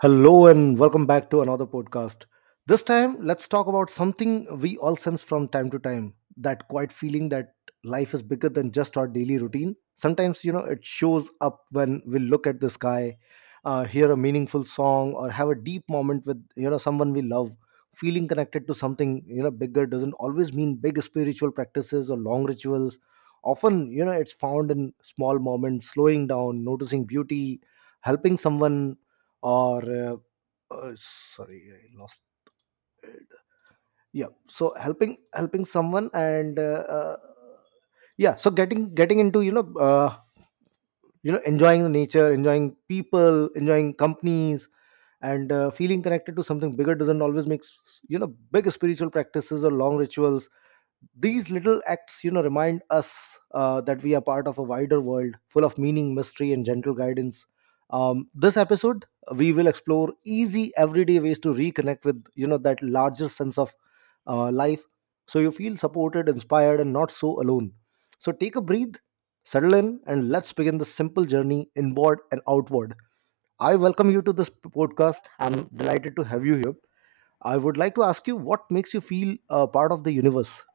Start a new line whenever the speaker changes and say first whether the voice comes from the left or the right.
right: Hello and welcome back to another podcast. This time, let's talk about something we all sense from time to time, that quiet feeling that life is bigger than just our daily routine. Sometimes, it shows up when we look at the sky, hear a meaningful song, or have a deep moment with, someone we love. Feeling connected to something, bigger doesn't always mean big spiritual practices or long rituals. Often, it's found in small moments, slowing down, noticing beauty, helping someone or uh, sorry, I lost. Yeah, so helping someone, and yeah, so getting into enjoying the nature, enjoying people, enjoying companies. And feeling connected to something bigger doesn't always make big spiritual practices or long rituals. These little acts remind us that we are part of a wider world full of meaning, mystery, and gentle guidance. This episode we will explore easy everyday ways to reconnect with that larger sense of life, so you feel supported, inspired, and not so alone. So take a breath, settle in, and let's begin this simple journey inward and outward. I welcome you to this podcast. I'm delighted to have you here. I would like to ask you, what makes you feel a part of the universe?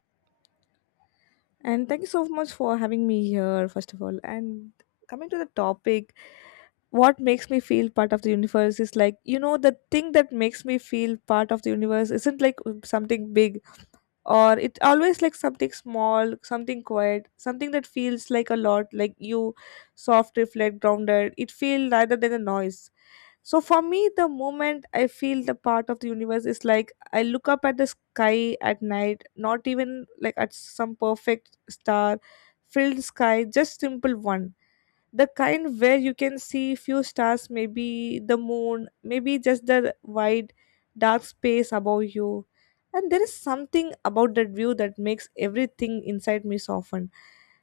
left: And thank you so much for having me here, first of all. And coming to the topic, what makes me feel part of the universe is like, the thing that makes me feel part of the universe isn't like something big or it always like something small, something quiet, something that feels like a lot, like you, soft, reflect, grounded. It feels rather than a noise. So for me, the moment I feel the part of the universe is like I look up at the sky at night, not even like at some perfect star filled sky, just simple one. The kind where you can see few stars, maybe the moon, maybe just the wide dark space above you. And there is something about that view that makes everything inside me soften.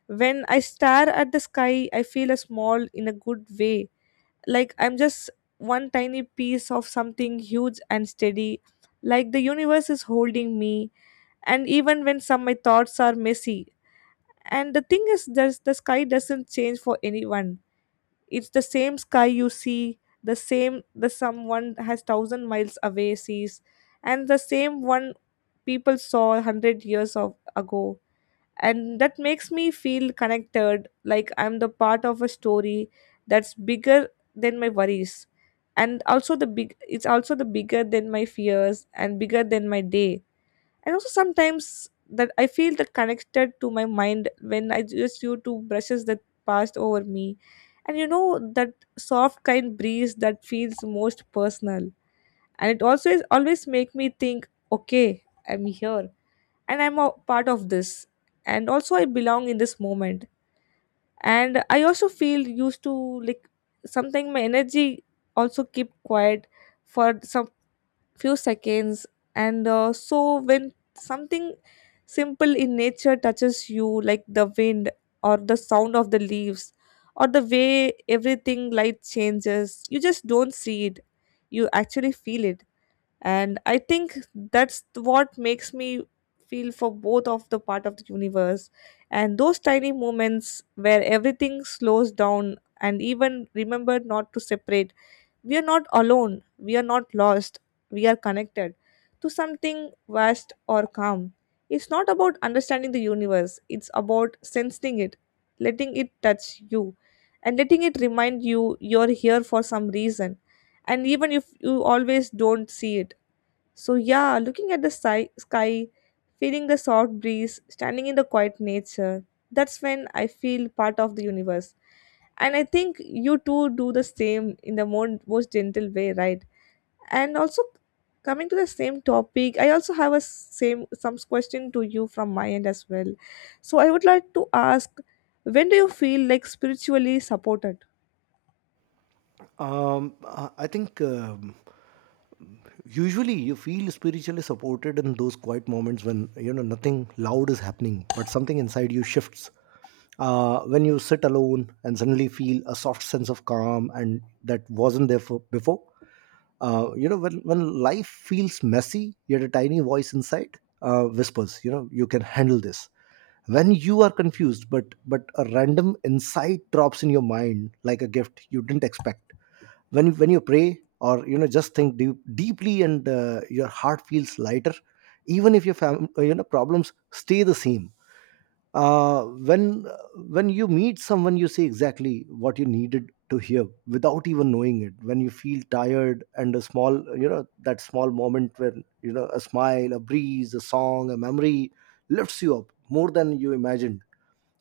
left: When I stare at the sky, I feel a small in a good way, like I'm just one tiny piece of something huge and steady, like the universe is holding me, and even when some my thoughts are messy. And the thing is there's the sky doesn't change for anyone. It's the same sky you see, the same the someone has thousand miles away sees, and the same one people saw hundred years of ago. And that makes me feel connected, like I'm the part of a story that's bigger than my worries, and also the big it's also the bigger than my fears and bigger than my day. And also sometimes that I feel that connected to my mind when I just you to brushes that passed over me, and that soft kind breeze that feels most personal. And it also is always make me think, okay, I'm here, and I'm a part of this. And also, I belong in this moment. And I also feel used to like something. My energy also keep quiet for some few seconds. And so when something simple in nature touches you, like the wind or the sound of the leaves or the way everything light changes, you just don't see it. You actually feel it, and I think that's what makes me feel for both of the part of the universe, and those tiny moments where everything slows down and even remember not to separate. We are not alone, we are not lost, we are connected to something vast or calm. It's not about understanding the universe, it's about sensing it, letting it touch you, and letting it remind you you're here for some reason, and even if you always don't see it. So, yeah, looking at the sky, feeling the soft breeze, standing in the quiet nature, that's when I feel part of the universe. And I think you too do the same in the more, most gentle way, right? And also, coming to the same topic, I also have a same some question to you from my end as well. So, I would like to ask, when do you feel like spiritually supported?
right: I think usually you feel spiritually supported in those quiet moments when nothing loud is happening, but something inside you shifts. When you sit alone and suddenly feel a soft sense of calm, and that wasn't there before. When life feels messy, yet a tiny voice inside whispers, you can handle this. When you are confused, but a random insight drops in your mind like a gift you didn't expect, when you pray or just think deeply, and your heart feels lighter even if your problems stay the same. uh, when uh, when you meet someone, you say exactly what you needed to hear without even knowing it. When you feel tired and a small you know that small moment when a smile, a breeze, a song, a memory lifts you up more than you imagined.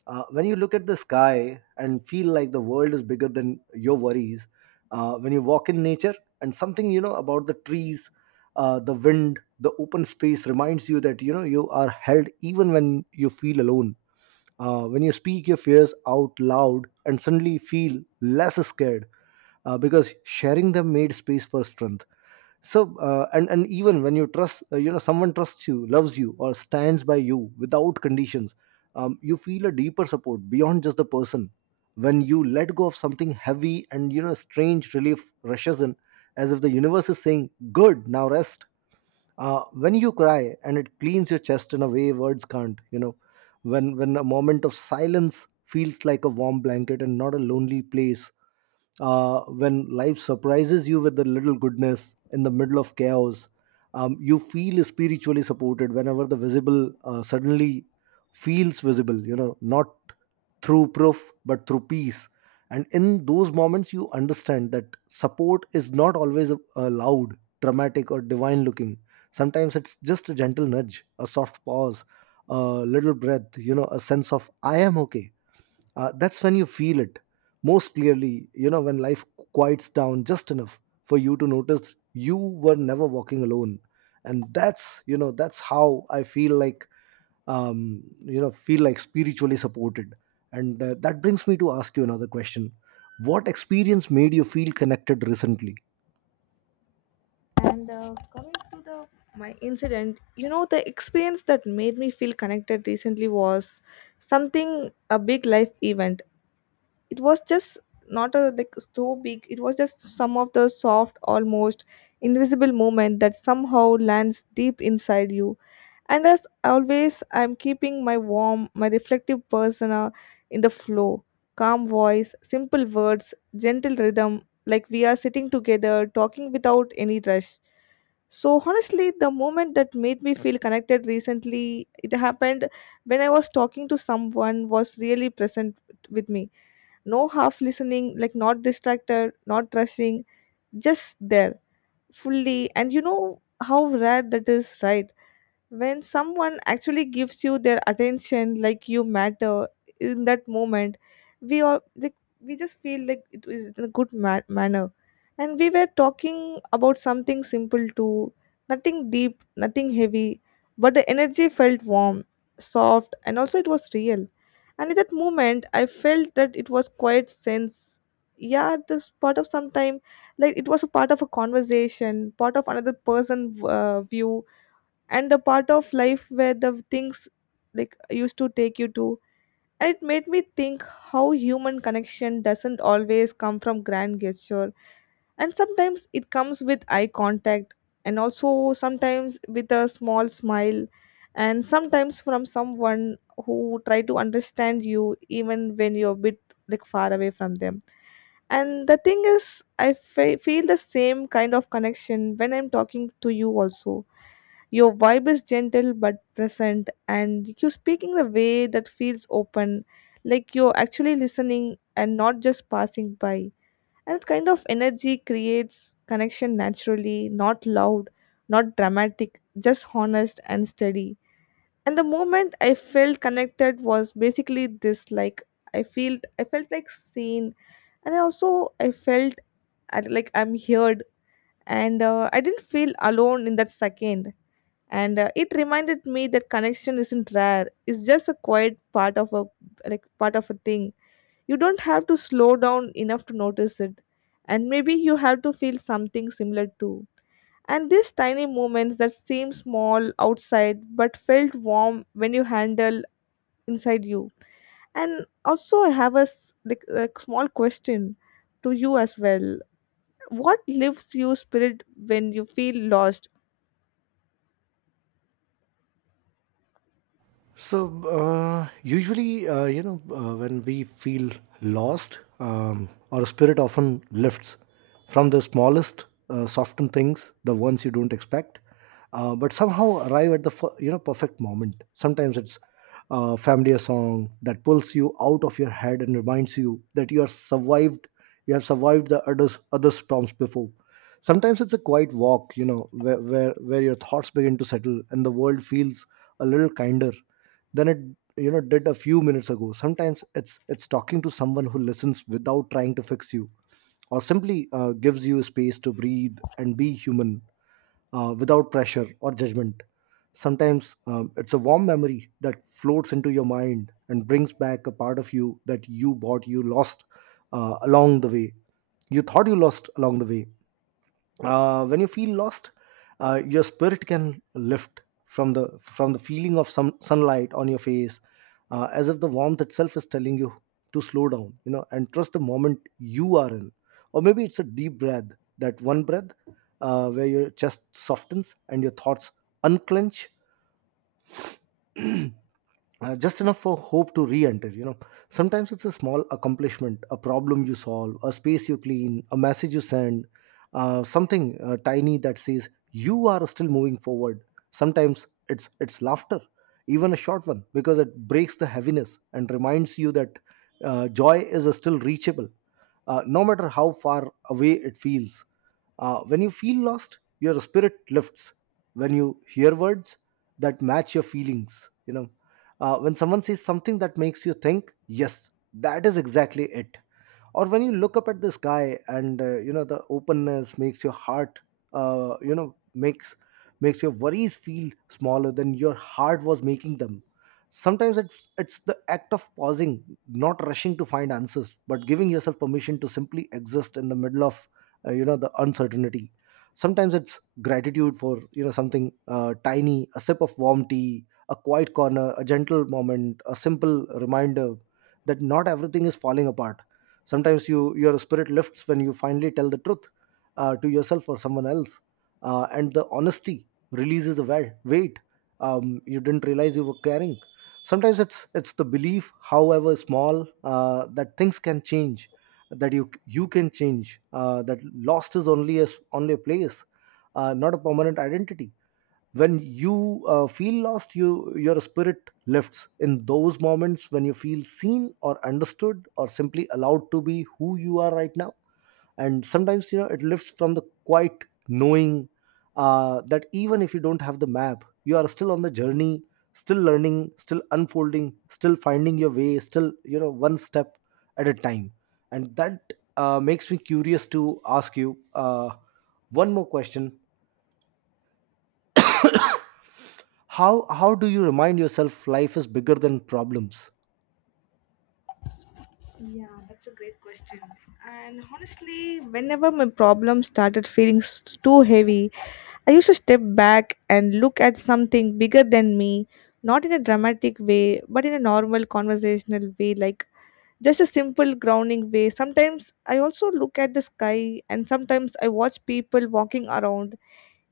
right: When you look at the sky and feel like the world is bigger than your worries, when you walk in nature and something about the trees, the wind, the open space reminds you that you are held even when you feel alone. When you speak your fears out loud and suddenly feel less scared, because sharing them made space for strength. And even when you trust you know someone trusts you, loves you, or stands by you without conditions, you feel a deeper support beyond just the person. When you let go of something heavy, and strange relief rushes in, as if the universe is saying, good, now rest. When you cry and it cleans your chest in a way words can't. When a moment of silence feels like a warm blanket and not a lonely place, when life surprises you with a little goodness in the middle of chaos, you feel spiritually supported whenever the visible suddenly feels visible, not through proof but through peace. And in those moments, you understand that support is not always loud, dramatic, or divine looking. Sometimes it's just a gentle nudge, a soft pause, a little breath, a sense of I am okay. That's when you feel it most clearly, when life quiets down just enough for you to notice you were never walking alone. And that's you know that's how I feel like, feel like spiritually supported. And that brings me to ask you another question. What experience made you feel connected recently?
left: And coming to the my incident, the experience that made me feel connected recently was something a big life event. It was just not a like so big. It was just some of the soft, almost invisible moment that somehow lands deep inside you, and as always, I'm keeping my warm, my reflective persona in the flow. Calm voice, simple words, gentle rhythm, like we are sitting together, talking without any rush. So, honestly, the moment that made me feel connected recently, it happened when I was talking to someone was really present with me. No half listening, like not distracted, not rushing, just there fully. And you know how rare that is, right? When someone actually gives you their attention like you matter in that moment, we all like, we just feel like it is in a good manner. And we were talking about something simple too, nothing deep, nothing heavy, but the energy felt warm, soft, and also it was real. And in that moment I felt that it was quite sense, yeah, this part of sometime, like it was a part of a conversation, part of another person view, and the part of life where the things like used to take you to. And it made me think how human connection doesn't always come from grand gesture, and sometimes it comes with eye contact, and also sometimes with a small smile, and sometimes from someone who try to understand you even when you're a bit like far away from them. And the thing is I feel the same kind of connection when I'm talking to you also. Your vibe is gentle but present, and you speak in the way that feels open, like you're actually listening and not just passing by. And that kind of energy creates connection naturally, not loud, not dramatic, just honest and steady. And the moment I felt connected was basically this, like I felt like seen, and I felt like I'm heard, and I didn't feel alone in that second. And it reminded me that connection isn't rare, it's just a quiet part of a, like part of a thing. You don't have to slow down enough to notice it, and maybe you have to feel something similar too, and these tiny moments that seem small outside but felt warm when you handle inside you. And also I have a, like, a small question to you as well. What lifts you spirit when you feel lost?
right: So usually, when we feel lost, our spirit often lifts from the smallest, softened things, the ones you don't expect, but somehow arrive at the perfect moment. Sometimes it's a familiar song that pulls you out of your head and reminds you that you are survived. You have survived the other storms before. Sometimes it's a quiet walk, where, where your thoughts begin to settle and the world feels a little kinder than it did a few minutes ago. Sometimes it's talking to someone who listens without trying to fix you, or simply gives you space to breathe and be human without pressure or judgment. Sometimes it's a warm memory that floats into your mind and brings back a part of you that you lost along the way. You thought you lost along the way. When you feel lost, your spirit can lift from the feeling of some sunlight on your face, as if the warmth itself is telling you to slow down, and trust the moment you are in. Or maybe it's a deep breath, that one breath, where your chest softens and your thoughts unclench just enough for hope to re-enter, sometimes it's a small accomplishment, a problem you solve, a space you clean, a message you send, something tiny that says you are still moving forward. Sometimes it's laughter, even a short one, because it breaks the heaviness and reminds you that joy is still reachable, no matter how far away it feels. When you feel lost, your spirit lifts when you hear words that match your feelings, when someone says something that makes you think, yes, that is exactly it, or when you look up at the sky and the openness makes your heart makes your worries feel smaller than your heart was making them. Sometimes it's the act of pausing, not rushing to find answers but giving yourself permission to simply exist in the middle of the uncertainty. Sometimes it's gratitude for something tiny, a sip of warm tea, a quiet corner, a gentle moment, a simple reminder that not everything is falling apart. Sometimes you your spirit lifts when you finally tell the truth, to yourself or someone else, and the honesty releases a weight you didn't realize you were carrying. Sometimes it's the belief, however small, that things can change, that you can change, that lost is only only a place, not a permanent identity. When you feel lost, you your spirit lifts in those moments when you feel seen or understood or simply allowed to be who you are right now. And sometimes, it lifts from the quiet knowing, that even if you don't have the map, you are still on the journey, still learning, still unfolding, still finding your way, still, one step at a time. And that makes me curious to ask you one more question. How do you remind yourself life is bigger than problems?
left: Yeah, that's a great question. And honestly, whenever my problem started feeling too heavy, I used to step back and look at something bigger than me, not in a dramatic way, but in a normal conversational way, like just a simple grounding way. Sometimes I also look at the sky, and sometimes I watch people walking around,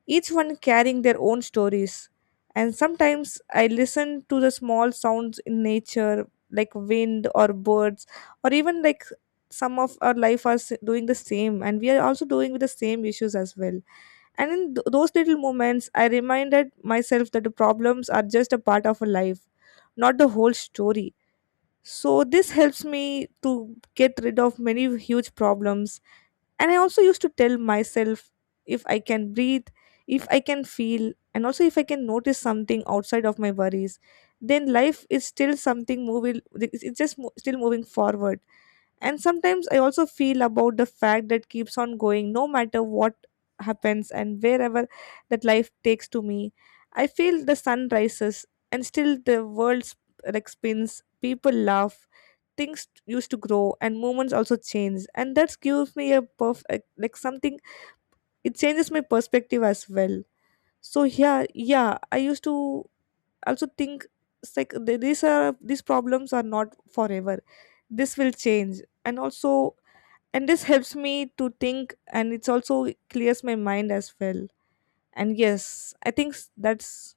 left: each one carrying their own stories. And sometimes I listen to the small sounds in nature, like wind or birds, or even like some of our life are doing the same, and we are also doing with the same issues as well. And in those little moments, I reminded myself that the problems are just a part of a life, not the whole story. So this helps me to get rid of many huge problems, and I also used to tell myself, if I can breathe, if I can feel, and also if I can notice something outside of my worries, then life is still something moving, it's just still moving forward. And sometimes I also feel about the fact that keeps on going no matter what happens and wherever that life takes to me. I feel the sun rises, and still the world like spins, people laugh, things used to grow and moments also change, and that gives me a perfect like something, it changes my perspective as well. So yeah, yeah, I used to also think it's like these are these problems are not forever, this will change. And also, and this helps me to think, and it's also clears my mind as well. And yes, I think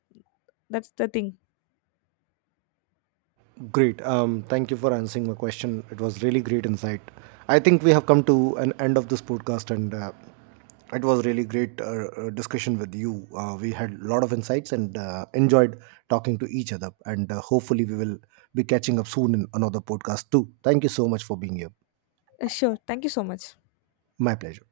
left: that's the thing.
right: Great. Thank you for answering my question. It was really great insight. I think we have come to an end of this podcast, and it was really great discussion with you. We had a lot of insights and enjoyed talking to each other. And hopefully, we will be catching up soon in another podcast too. Thank you so much for being here.
left: Sure, thank you so much.
right: My pleasure.